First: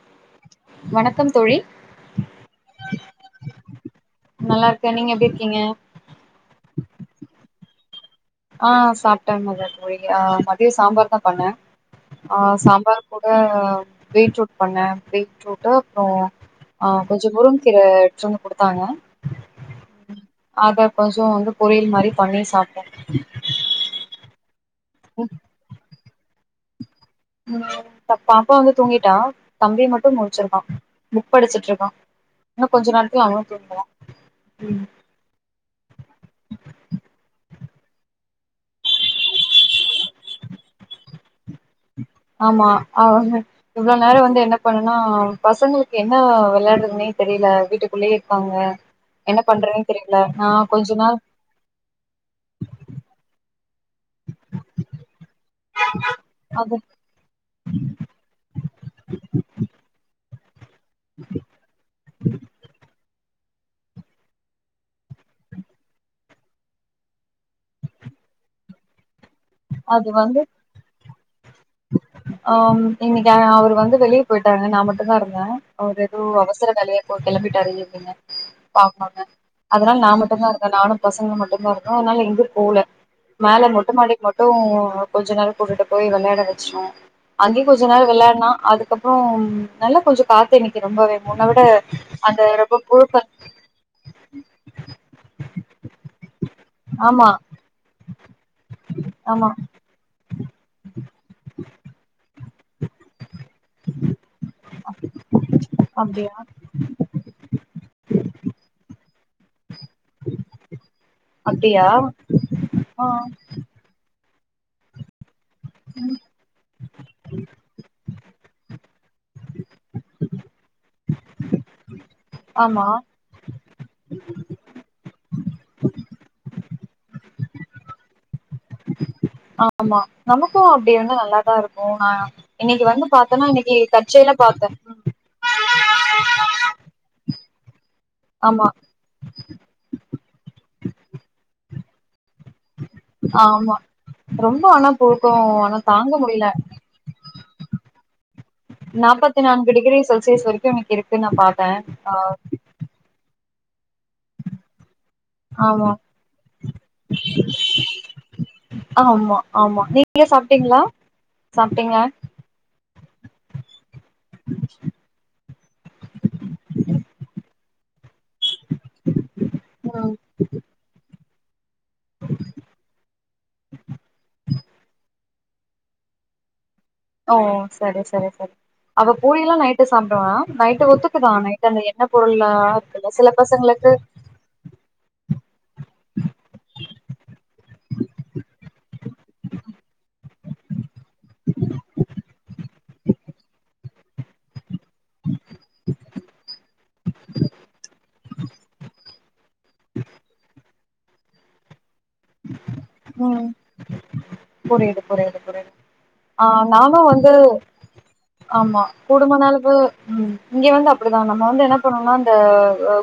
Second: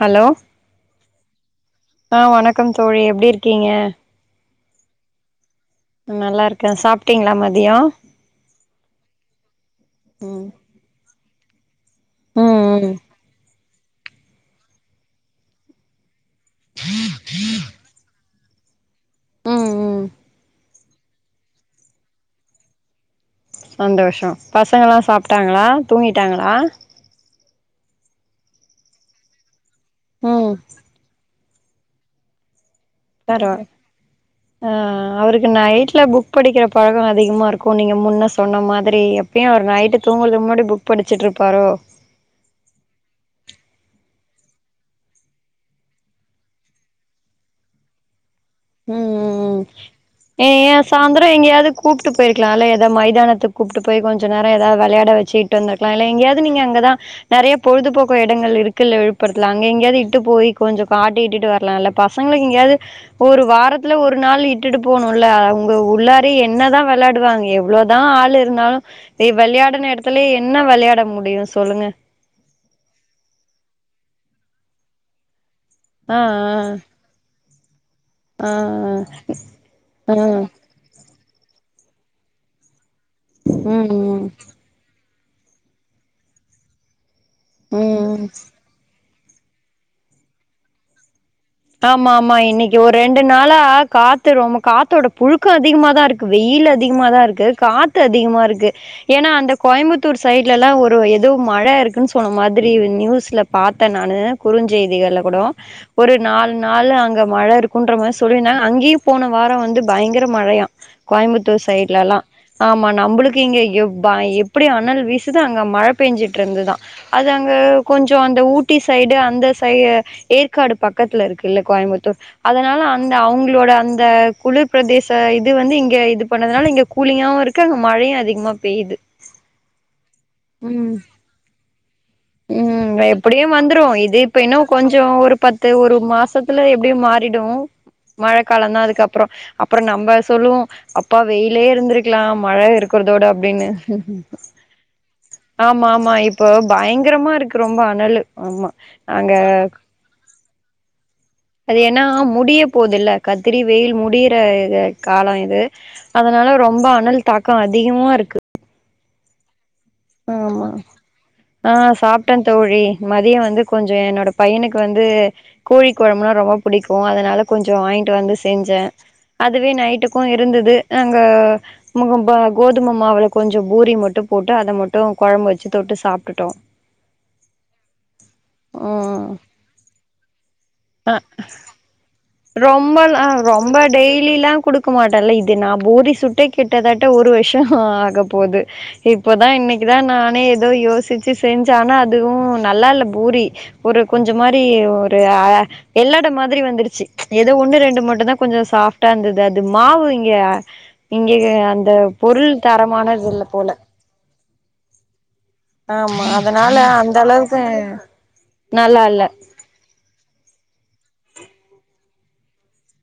hello வணக்கம் தோழி ஆ வணக்கம் தோழி எப்டி இருக்கீங்க நல்லா இருக்க நீங்க எப்டி இருக்கீங்க நல்லா இருக்க சாப்ட்டீங்ளா மதியோ ஆ சாப்ட்ட மத்யான்த்க் போய்ங்ளா ம் மதியோ சாம்பார்தா பண்ண ஆ ம் ம் சாம்பார் கூட பீட்ரூட் பண்ண பீட்ரூட்டு அப்றோ ஆ கொஞ்சோ முருங்கீர எட்த்வந்து குடுத்தாங்க ம் ம் அத கொஞ்சோ வந்து பொரியல் மாரி பண்ணி சாப்ட்டோ சந்தோஷோ பசங்களா சாப்ட்டாங்களா தூங்கிட்டாங்களா ம் ப்ப பாப்பா வந்து தூங்கிட்டா தம்பி மட்டு ம் முழ்ச்சிருக்கான் புக் படிச்சுட்ருக்கான் இன்னு கொஞ்சு நாள் பராவாலே ஆ அவருக்கு நைட்ல புக் படிக்கிற பழகோ அதிகமா இருக்கு நீங்க முன்ன சொன்ன மாதிரி அப் பியு அவுரு நைட்டு தூங்கறதுக் முன்னாடி புக் படிச்சுட்ருப்பாரோ ஆமா அவுங்க இவுளோ நேரோ வந்து என்ன பண்ணுனா பசங்கிளுக்கு என்ன விளையாட்றதுனே தெரில வீட்டுக்குள்ளயே இர்க்காங்க ம் ம் ம் ஏ ஏன் கொஞ்ச நாள் சாந்தரோ எங்க்யாது கூப்ட்டு போய்ர்க்லால எதா மைதானத்து கூப்ட்டு போய் கொஞ்ச நேரோ ஏதாது வெளயாட வச்சிட்டு வந்திர்க்கலால எங்க்யாது நீங்க அது அங்கதா நெறைய பொழுதுபோக்கு எடங்கள் இருக்குல்ல விழுப்புரத்துல அங்க எங்யாது இட்டு போய் கொஞ்சோ காட்டி இட்டிட்டு வ க்லால பசங்கிளுக்கு எங்யாது ஒரு வாரத்துல ஒரு நாள் இட்டுட்டு போணுல அவ்ங்க உள்ளாரே என்னதா வெளாடுவாங்க எவ்ளோ தா ஆள் இருந்தாலு எ வெளையாடுன அது எடத்துலே வந்து என்ன வெளையாட முடியு சொல்லுங்க ஆம் இன்னைக்கு அ அவரு வந்து வெளிய போய்ட்டாங்க நா மட்டுந்தா இருந்த அவர் ஆ எதோ அவசர வேலையா போ கெளம்பிட்டாரு இன்னிக்குங்க ஆ ஆ ஆமாங்க அதுனால நா ஆ மட்டுந்தா இருக்க நானு பசங்க மட்டுந்தா இருந்தோ அதுனால எங்க்யு போல மேல ம் மொட்டமாடிக் மட்டு கொஞ்சோ நேரோ கூட்டிட்டு போய் வெளையாட வச்சோ அங்க்யு ம் கொஞ்ச ம் நேரோ ம் வெளையாட்னா அது கப்றோ நல்லா கொஞ்சோ காத்து இன்னைக்கு ரொம்பவே முன்ன விட ஆமா ஆமா அந்த இன்னைக்கு ரொம்ப ஒ ரெண்டு புழுக்க நாளா காத்து ரொம காத்தோட புழுக்கோ அதிகமாதா இரு க்கு வெயில் அதிகமாதா ஆமா இருக்கு காத்து அதிகமா இருக்கு ஏனா ஆமா அந்த கோயம்புத்தூர் சைட்லலா ஒர் அப்பறோ எதோ மழ இருக்குன் சொன்ன மாத்ரி நியூஸில பாத்தே நானு குறுஞ்செய்திகள்ல கூடோ அப்டி மூண் நாளு அங்க மழ இருக்குன்ற மாரி சொல்லிருந்தாங்க அங்கயு போன வாரோ வந்து பயங்கர மழையா கோயம்புத்தூர் அப்டியா சைட்லல்லா ஆமா ஆ நம்பளுக்கு இங்க எவ் ப எப்டி அணல் வீசுது அங்க மழ பேஞ்சி ட்ருந்துதா அது அங்க கொஞ்சோ அந்த ஊட்டி சைடு அந்த சை ஏற்காடு பக் கத்துல இருக்குல்ல கோயம்புத்தூர் அதனால ஆமா அந்த அவுங்களோட அந்த குளிர் பிரதேச இது வந்து இங்க இது பண்ணதுனால இங்க கூலிங்காவு இருக்கு அங்க மழையு அதிகமா பெய்து ஆமா நமக்கு அப்டி இருந்தா நல்லாதா இருக்குல்ல இன்னைக்கி ம் வந்து எப்படியு பாத்தன்னா இன்னைக்கி தற்ச்செய்லா பாத்தே த்து ஒரு மாசத்துல எப்டியு மாறிடும் ஆமா மழக்காலந்தா அதுக்கப்பறோ அப்பறோ நம்ம சொல்லுவோ அப்பா வெயிலே இருந்திருக்கலா மழ இருக்கு கிறதோட அப்டினு ஆமா ரொம்ப ஆனா போக்கு ஆனா ஆமா ஆமா தாங்க முடியல இப்ப பயங்கரமா இருக்கு ரொம்போ அனலு ஆமா நாங்க நாப்பத்தி நான்கு டிகிரி செல்சியஸ் வரைக்கு இன்னைக்கு இருக்கு நா பாத் அது ஏனா முடிய போதுல்ல கத்திரி வெயில் முடியற இது காலோ இது ஆமா அதனால ரொம்போ அனல் தாக்கோ அதிகமாருக்கு ஆமா ஆமா நீங்க சாப்ட்டீங்ளா சாப்ட்டேங்க ட்டன் தோழி மதியோ வந்து கொஞ்சோ என்னோட பைய்னுக்கு வந்து கோழி கொழம்புனா ரொம்ப புடிக்கு அதனால கொஞ்சோ வாங்கிட்டு வந்து செஞ்சே அதுவே ம் நைட்டுக்கு இருந்தது அங்க மா ப கோதும மாவுல கொஞ்சோ பூரி மட்டு போட்டு அத மட் டு கொழம்பு வச்சு தொட்டு சாப்டுட்டோ ஓ சரி சரி சரி அவ ம் பூரிலா நைட்டு சாப்டுவா நைட் ஆ ஒத்துக்குதா நைட்டு அந்த எண்ண பொருள்லா இருக்குல்ல ரொம்பலா சில அ ரொம்ப பசங்களுக்கு டெய் லிலா குடுக்க மாட்டல்ல இது நா பூரி சுட்டே கிட்ட தட்ட ஒரு வருஷோ ஆக போது இப்பதா இன்னைக்குதா நானே எதோ யோசிச்சு செஞ்சே ஆனா அதுவு நல்லால்ல பூரி ஒரு கொஞ்ச மாரி ஒரு அ எல்லாட மாரி வந்துருச்சி எதோ ஒன்னு ரெண்டு மட்டுத்தா கொஞ்ச சாஃப்டா இருந்தது அது மாவு இங்க இங்க அந்த பொருள் தரமானதில்ல போல புரியிது புரியிது புரியிது ஆமா ஆ அதனால நானு அந்த வந்து அளவுக்கு ஆமா நல்லா இல்ல கூடுமான அளவு ம் இங்க வந்து அப்டிதா நம்ம வந்து என்ன பண்ணுவோனா இந்த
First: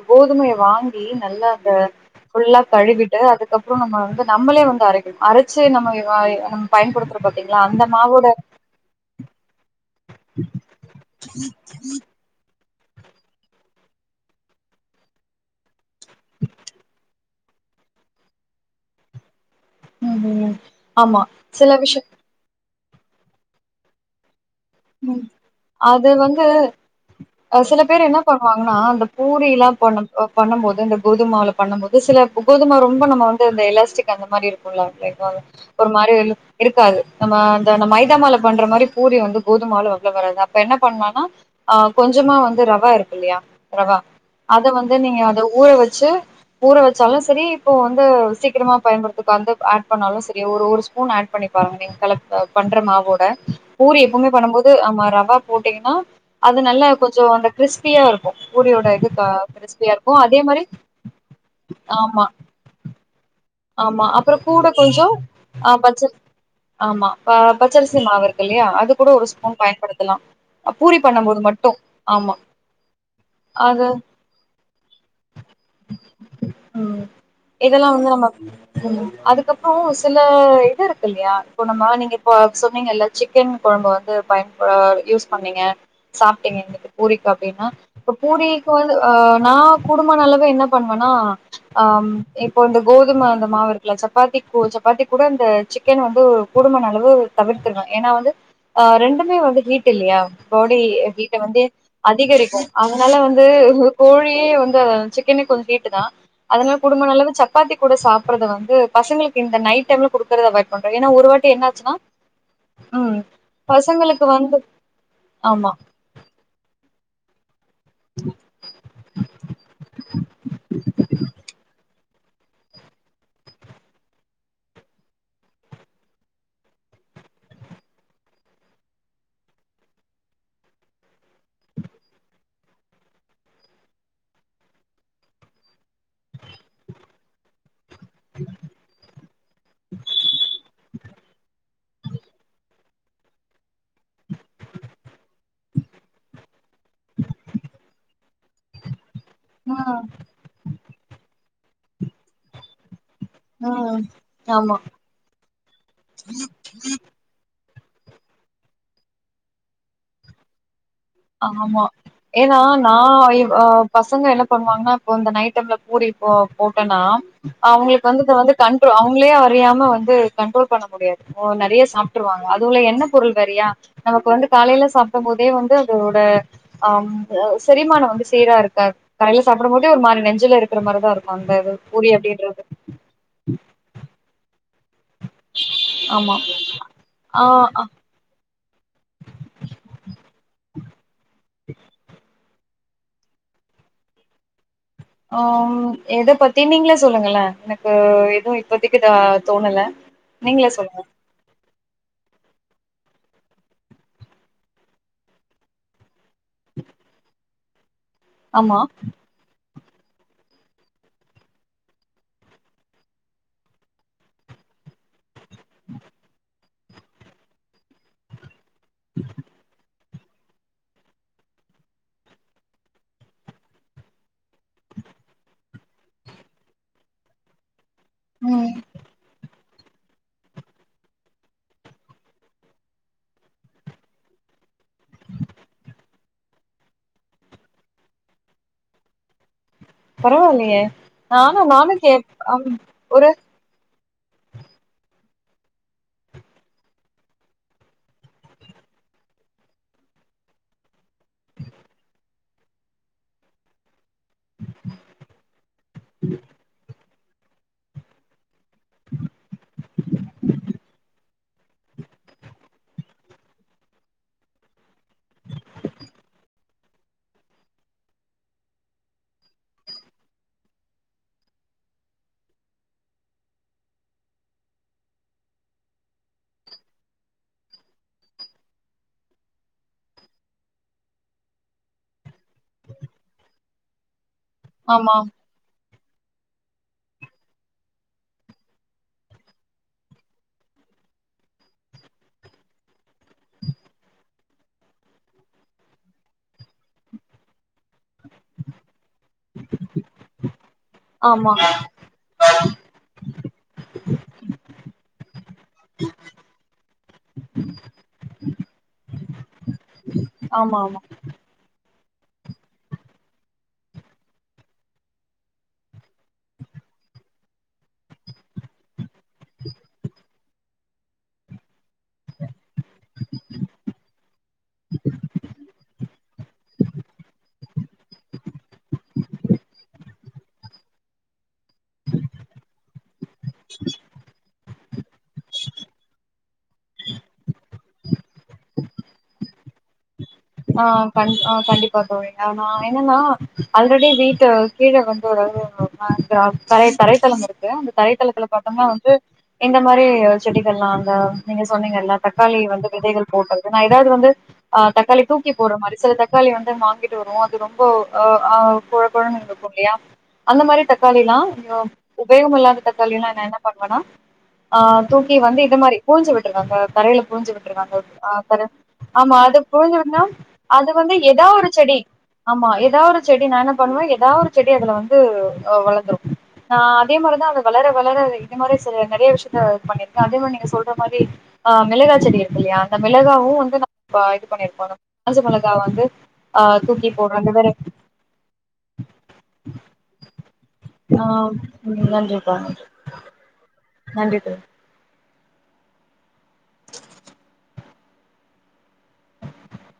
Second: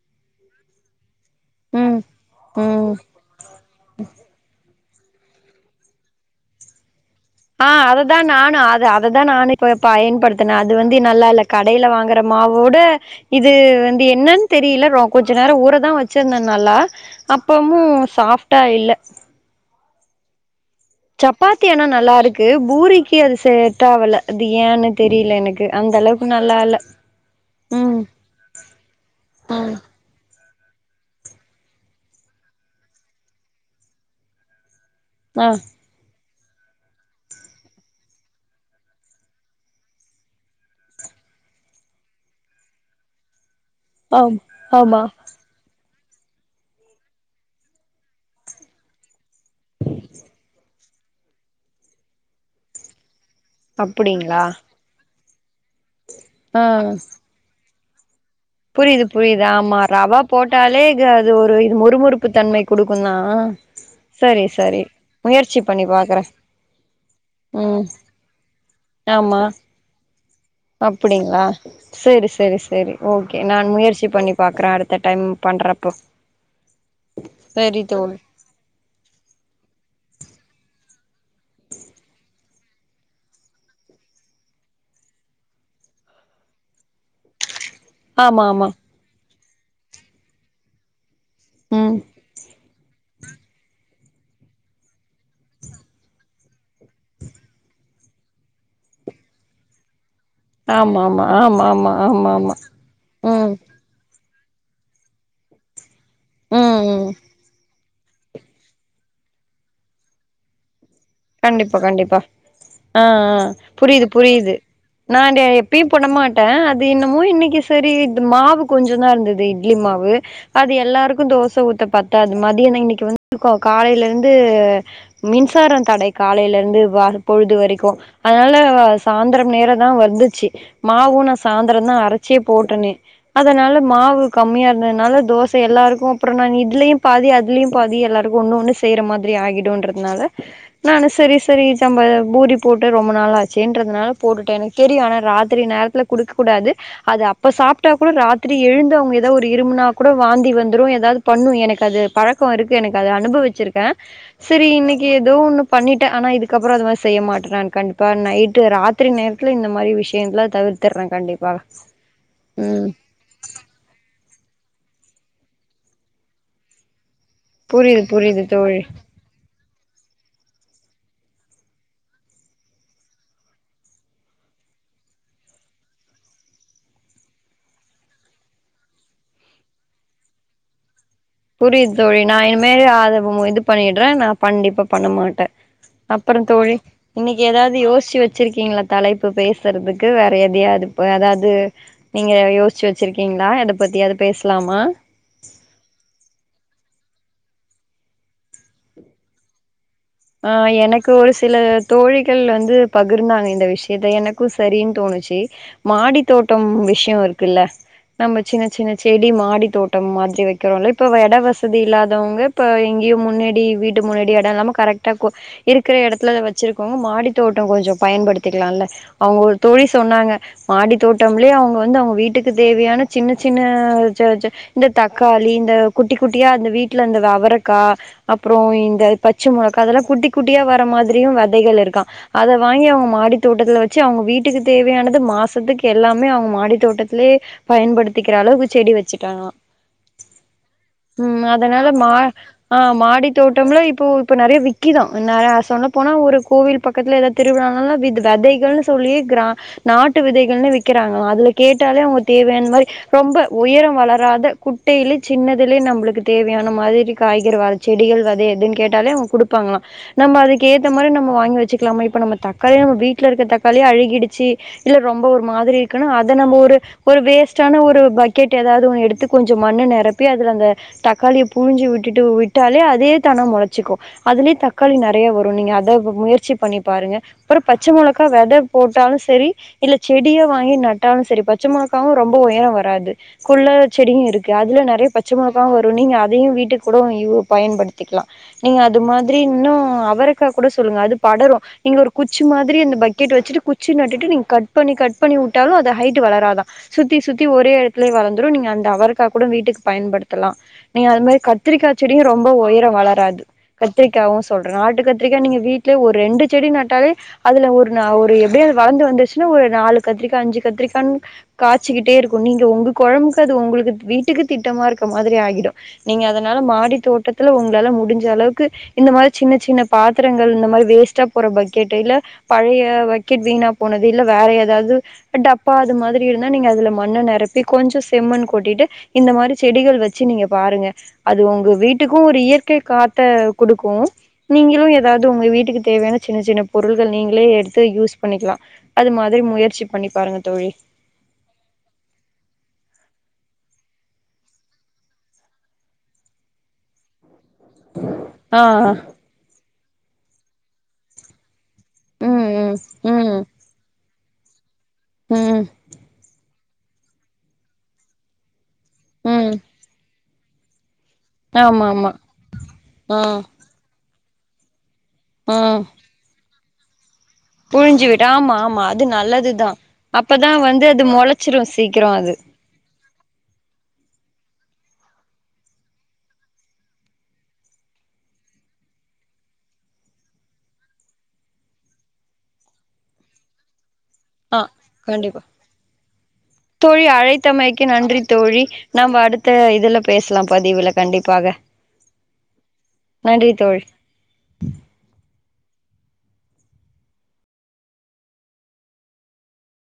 கோதுமைய வாங் டெய்லி நல்லா அத ம் ஃபுல்லா ம் கழுவிட்டு அதுக்கப்பறோ நம்ம வந்து நம்மளே வந்து அரைக்கணு அரச்சி நம்ம ஆ ய அம் பயன்படுத்துற பாத்தீங்ளா அந்த மாவோட நா அது அத தா நானே இப் பயன்படுத்தின அது வந்து நல்லால்ல கடைல வாங்குற மாவோட இது வந்து என்னன் தெரில ரொ கொஞ்ச நேரோ ஊரதா வெச்சிருந்தே நல்லா அப்பமு சாஃப்ட்டா இல்ல [unintelligible] சப்பாத்தி சில ஆனா விஷய நல்லா இருக்கு பூரிக்கு அது சேட்டாவ்ல அது ஏனு தெரில எனக்கு அந்த அது அளவுக்கு வந்து நல்லால்ல சில பேர் என்ன பண்ணுவாங்கன்னா அந்த பூரில்லா ம் பண்ண பண்ணு போது இந்த கோதும் மாவுல பண்ணு போது சில கோதும மாவு ரொம்ப நம்ம வந்து இந்த எலாஸ்டிக் அந்த மாரி இருக்கு ல்ல ஆ [unintelligible] ஒரு மாரி இருக்காது நம்ம அந்த நம்ம மைதா மாவுல பண்ற மாரி பூரி வந்து கோதும்மாவ்ல அவ்வளவவ் வராது அப்ப என்ன பண்ணலானா ஆ கொஞ்சமா வந்து ரவா இருக்கு இல்லையா ரவா ஆம் அத வந்து ஆமா நீங்க அத ஊற வெச்சி ஊற வச்சாலு சரி இப்போ வந்து சீக்கரமா பயன்படுத்தக் அந்து ஆட் பண்ணாலு சரி ஒரு ஒருஸ் பூன் ஆட் பண்ணி பாருங்க நீங் கலக் ஆ பண்ற மாவோட அப்படிங்ளா உ ஆமா ரவா போட்டீங்கன்னா அது நல்லே கொஞ்சோ அந்த க்ரிஸ்பியா இருக்கு பூரியோட புரியுது இது க புரியுது ஆமா கிறிஸ்பியா இருக்கு ரவா அதே மாரி போட்டாலே க து ஒரு இது மொறு ஆமா மொறுப்பு தன்மை குடுக்குன்னா ஆமா அப்ற கூட கொஞ்சோ ஆ பண்ணி பச்ச பாக்குறே ஆமா பா ம் பச்சரிசி மாவு இருக்கில்யா அது கூட ஒரு ஸ்பூன் பயன்படுத்தலா பூரி பண்ணும் போது அப்படிங்ளா மட்டு சேரி ஆமா சேரி சேரி ஓகே நான் அது முயற்சி பண்ணி பாக்ற அடுத்த டைம் பண்றப்போ ம் சேரி இதெல்லாமவந்து தோழி நம்ப ம் அதுக்கப்றோ சில இது இருக்கு இல்யா இப்போ நம்ம நீங்க பா சொன்னீங்கல்ல சிக்கன் குழம்ப வந்து பயன்ப யூஸ் பண்ணீங்க சாப்ட்டீங்க எனக்கு பூரிக்கு அப்டின்னா இப்ப ஆமா ஆமா பூரீக்கு வந்து ஆ நா கூடுமான அளவு என்ன பண்வன்னா ம் ஆம் இப் கொண்டு கோல் தும அந்த மாவு இருக்ல சப்பாத்திக் கோல் சப்பாத்தி கூட அந்த சிக்கன் வந்து கூடுமான அளவு தவிர்த்திருங்க ஏன்னா வந்து ஆ ரெண்டுமே வந்து ஹீட் இல்யா போடி ஆமா ஆமா வீட்ட வந்தே ஆமா ஆமா ஆமா ஆமா அதிகரிக்கு அதனால வந்து ம் ஹு கோழியே வந்து அதன் சிக்கனே கொஞ்ச் ஹீட்டு தா அதன்வே ம் குடும்ம ம் நல்லது சப்பாத்தி கூட சாப்றது வந்து பசங்களுக்கு இந்த நைட் டைம்ல குடுக்கறத அவாய்ட் பண்றோ ஏனா ஒரு வாட்டி என்னாச்சுனா ஆஆ புரியுது புரியுது நான்ட ஆமா எப்பெம் பொனமாட்டே அது இன்னுமோ இன்னிக்கிஸ் தெரி இத்து மாவு கொஞ்சோதா இருந்ததே இட்லி மாவு அது எல்லாருக்கு தோச ஊத்த பத் ட்டாது மதியானய் இன்னிக்கு வந்து கோ காலைய்ல இருந்து மின்சாரன் தடை காலைல இருந்து வாரு பொழுது வரைக்கு அதனால வ சாந்தரம் நேர தா வந்துச்சி மாவு நா சாந்தரன்தா அரச்சே போட்டனே அதனால மாவு கம்மியா இருந்தனால தோசை எல்லாருக் ஓ அப்ற நான் இத்லையு பாதி அத்லையு பாதி எல்லாருக்கு ஒண்ணு ஒண்ணு செய்ற மாதிரி ஆயிடுன்றதுனால நானு சரி சரி ஜம்ப எவ் பூரி போட்டு ரொம்ப நாள் ஆச்சேன்றதுனால போட்டுட்டே எனக் தெரியும் ஆனா ராத்திரி நேரத்துல குடுக் கூடாது அது அப்ப சாப்ட்டா கூட ராத்திரி எழுந்து அவங்க ஏதாவ் ஒரு இரும்புனா ம் கூட வாந்தி வந்துரு ஏதாவ்து பண்ணு எனக்கு அது பழக்கோ இருக்கு எனக்கு அது அனுபவிச்சிருக்கே ம் சரி ஆமா இன்னைக்கு ஏதோ ஒன்னுப் பண்ணிட்டேஆனா இதுக்கப்பறோ அது மார் செய்ய மாட்ட நான் கண்டிப்பான் நைட்டு ராத்திரி நேரத்துல இந்த மாரி விஷயங்துல தவிர்த்துர்றே ஆமா ஏனா நா இவ் ஆப் பசங்க என்ன பண்ணுவாங்க இப்போ அந்த நைட் டைம்ல பூரி போ போட்டன்னா புரியுது அவுங்களுக் வந்துக்க புரியுது வந்து தோழி கண்ட்ரோ அவ் வ்ங்களே அறியாம வந்து கண்ட்ரோல் பண்ண முடியாது ஓ நறையா சாப்ட்டுருவாங்க அதுவுலெ எண்ண பொருள் வேறையா நமக் வந்து காலைல சாப்டும் போதே வந்து தூட அம் [inaudible] செரிமானோ வந்து சீரா இருக்க காலைல சாப்பிடும்போது ஒரு மாரி நெஞ்சுல இரு க்றமாரிதா இருக்கு அந்த இது புரியுத் பூரி தோழி நா அப்டின்றது இனிமேலு ஆதக்மு இது பண்ணிட்றே நா பண்டிப்பா பண்ண மாட்ட ஆமா அப்பற தோழி இன்னிக்கி ஆ அ ஏதாவ்து யோஷிவத் ச்சிருக்கீங்ளா தலைப்பு பேசறதுக்கு வேற எதுயாது ப அதாது நீங்க யோச் ச்சு வச்ருக்கீங்ளா எதபத்தியாது பேஸ்லாமா ஆம் எத பத்தி நீங்களே சொல்லுங்களே எனக்கு எதுவு இப்பத்திக்கு த தோணல ஆ நீங்களே சொல்லுங்க எனக்கு ஒரு சிலது தோழிகள் வந்து பகுர்ந்தாங்க இந்த விஷயத்த எனக்கு சரின் தோணுச்சு மாடித் தோட்டம் விஷயோ இருக்குல்ல நம்ப ஆமா சின்னசின்ன செ டி மாடி தோட்டம் மாதிரி வக்குறோல்ல இப்ப வ எட வசதி இல்லாதவங்க இப்ப எங்கியு முன்னாடி வீட் ட்டு முன்னாடி எடோ இல்லாம கரெக்ட் டக் கோ இருக்குற எடத்துல அத வச்சுருக்கோ மாடி தோட்டோ கொஞ்ச பயன்படுத்திக்கலால்ல அவுங்க ஒரு தோழி சொன்னாங்க மாடி தோட்டம்லே அவுங்க வந்து அவுங்க வீட்டுக்கு தேவையான சின்ன சின்ன ஜ ஜ இந்த தக்காளி இந்த குட்டி குட்டியா அந்த வீட்டுல இந்த வ அவரக்கா அப்றோ ம் இந்த பச்ச மொளக் கா அதல்லா குட்டி குட்டியா வர மாதிரியு வெதைகள் இருக்கா அத வாங்கி அவுங்க மாடி தோட்டத்துல வச்சு அவுங்க வீட் டுக்கு தேவையானது மாசத்துக் எல்லாம் மே அவுங்க மாடி தோட்டத்லே பயன்படுத்திக்கிற அளவுக்கு செடி வச்சுட்டங்ளா பரவாயில்லயே ம் நானு அதுனால நானு மா கேப் ஆம் ஆ மாடி ஒரு தோட்டம்லா இப்போ இப்ப நெறையா விக்கிதா நா ஆ சொன்ன போனா ஒரு கோவில் பக்கத்துல எதாது திருவிழானாலா வித் வெதைகள்னு சொல்லியே கிரா நாட்டு விதைகள்னே விக்குறாங்களா அதுல கேட்டாலே உங்க தேவையான மாரி ரொம்ப உயரம் வளர ராத குட்டையிலே சின்னதுலயே நம்பளுக்கு தேவையான மாதிரி காய்கறி வர செடிகள் வெத இதுன்னு கேட்டாலே அவுங்க குடுப்பாங்களா நம்ம அதுக்கு ஏத்த மாரி நம்மோ வாங்கி வச்சுக்கலாமா இப்ப நம்ம தக்காளியே நம்ம வீட்ல இருக்க தக்காளியே அழுகிடுச்சு இல்ல ரொம்ப ஒரு மாதிரி இருக்குன்னா அத நம்ப ஒரு ஒரு வேஸ்ட்டான ஒரு பக்கெட் ஏதாவது ஒன்னு எடுத்து கொஞ்ச மண்ணு நெரப்பி அதுல அந்த தக்காளிய புழுஞ்சு விட்டுட்டு விட்டாலே அதே தான மொளசுக்கு அதுலே தக்காளி நெறையா வரு நீங்க அத முயற்சி பண்ணி பாருங்க அப்றோ பச்ச மொளக்கா வெத போட்டாலு செரி இல்ல செடிய வாங்கி நட்டாலு செரி பத் பச்ச மொளக்காவு ரொம்ப உயரோ வராது குள்ள செடியு இருக்கு அதுல நெறையா ஆமா பச்ச மொள வா வரு நீங்க அதயு வீட்டுக் கூடோ யூ பயன்படுத்திக்லா நீங்க அது மாதிரி இன்னு அவரக்கா கூட சொல்லுங்க அது படரு இங்க ஒரு குச்சு மாதிரி இந்த பக்கெட் வச்சுட்டு குச்சி நட்டுட்டு நீங்க கட் பண்ணி கட் பண்ணி வுட்டாலு அது ஹைட்டு வளராதா சுத்தி சுத்தி ஒரே எடத்துலயே வளந் துரு நீங்க அந்த அவரக்கா கூட வீட்டுக் பயன்படுத்தலா நீங்க அது மாரி ஆமா கத்திரிக்கா செடியு ரொம்ப உயரோ வளராது கத்திரிக்காவு சொல்றே நாட்டு கத் த்தரிகா நீங்க வீட்லே ஒரு ரெண்டு செடி நட்டாலே அதுல ஒர் நா ஒரு எப்டியு அது வளந்து வந்துச்சுனா ஒரு நாலு கத்ரிக்கா அஞ்சு ஆமா ஆமா கத்தரிகான்னு காச்சுகிட்டே இருக்கு நீங்க உங்க கொழம்புக்கு அது உங்களுக்கு வீட்டுக்கு திட்டமாருக்க மாதிரி ஆகிடு நீங்க அதுனால மாடி தோட்டத்துல உங்களாலா முடிஞ்ச அளவுக் க்கு இந்த மார் சின்ன சின்ன பாத்துரங்கள் இந்த மாரி வேஸ்ட்டா போற பக்கெட்டு இல்ல பழைய பக்கெட் வீணா போனது இல்ல வேற ஏதாது டப்பா அது மாதிரி இருந்தா நீங்க அதுல மண்ண நெரப்பி கொஞ்ச செம்மண் கொட்டிட்டு இந்த மாரி செடிகள் வச்சு நீங்க பாருங்க அது உங்க வீட்டுக்கு ஒரு இயற்கை காத் த்த குடுக்கு நீங்கெளு ஏதாது உங்க வீட்டுக்கு தேவையான சின்ன சின்ன பொருள்கள் நீங்களே எடுத்து யூஸ் பண்ணிக்லா அது மாதிரி முயற்சி பண்ணி பாருங்க ஆம் பன் ஆ கண்டிப்பா தோழி ஆ நா என்னன்னா அல்ரெடி வீட்டு கீழ வந்து ஒரு ஆ கிராம் தரை தரைதலம் இருக் க்கு அந்த தரைதளத்துல ஆ பாத்தம்னா வந்து இந்த மாரி செடிகள்ல்லா அங்க நீங்க சொன்னீங்கல்ல ம் தக்காளி வந்து ம் விதைகள் ம் போட்டதுக்கு நா எதாது வந்து அ தக்காளி தூக்கி ம் போட்ற மாரி சில தக் தக்காளி வந்து வாங்கிட்டு வருவோ அது ரொம்ப ஆ ஆ கொழ கொழன்னு ம் இருக்கு இல்லயா அந்த மாரி தக்காளிலா அ ஆமா ஆமா உபயோகம் இல்லாத ஆ தக்காளிலா நா என்ன பண்ணுவனா ஆ தூக்கி ஆ வந்து இது மாரி புழுஞ்சு விட்ருவே அந்த கரேல புழுஞ்சு விட்டுருவே புழிஞ்சு விட்டு ஆமா அந்த ஆமா அது ஆமா அது நல்லதுதா புழுஞ்சு ன்னா அப்பதா அது வந்து ஏதா மொளச்சிரு ஒரு செடி சீக்கிரோ அது ஆமா ஏதா ஒரு செடி நா என்னா பண்ணுவே ஏதா ஒரு செடி அதுல வந்து அ வளந்துரு நா அதே மாரிதா அது வளர வளர இது மாரி சில நெறைய விஷயத்த பண்ணிருக்கே அதே மாரி நீங்க சொல்ற மாரி ஆ மிளகா செடி இருக்குல்லயா அந்த மிளகாவு வந்து நம்ப இது ஆ பண்ணிருக்கோ காஞ்ச கண்டிப்பா மொளகா வந்து ஆ தோழி தூக்கி போடுர அந்தமாரி அழைத்தமைக்கு நன்றி தோழி நம்ம அடுத்த இதுல பேசலாம் பதிவுல ஆ கண்டிப்பாக நன்றிப்பா நன்றி நன்றி தோழி நன்றி தோழி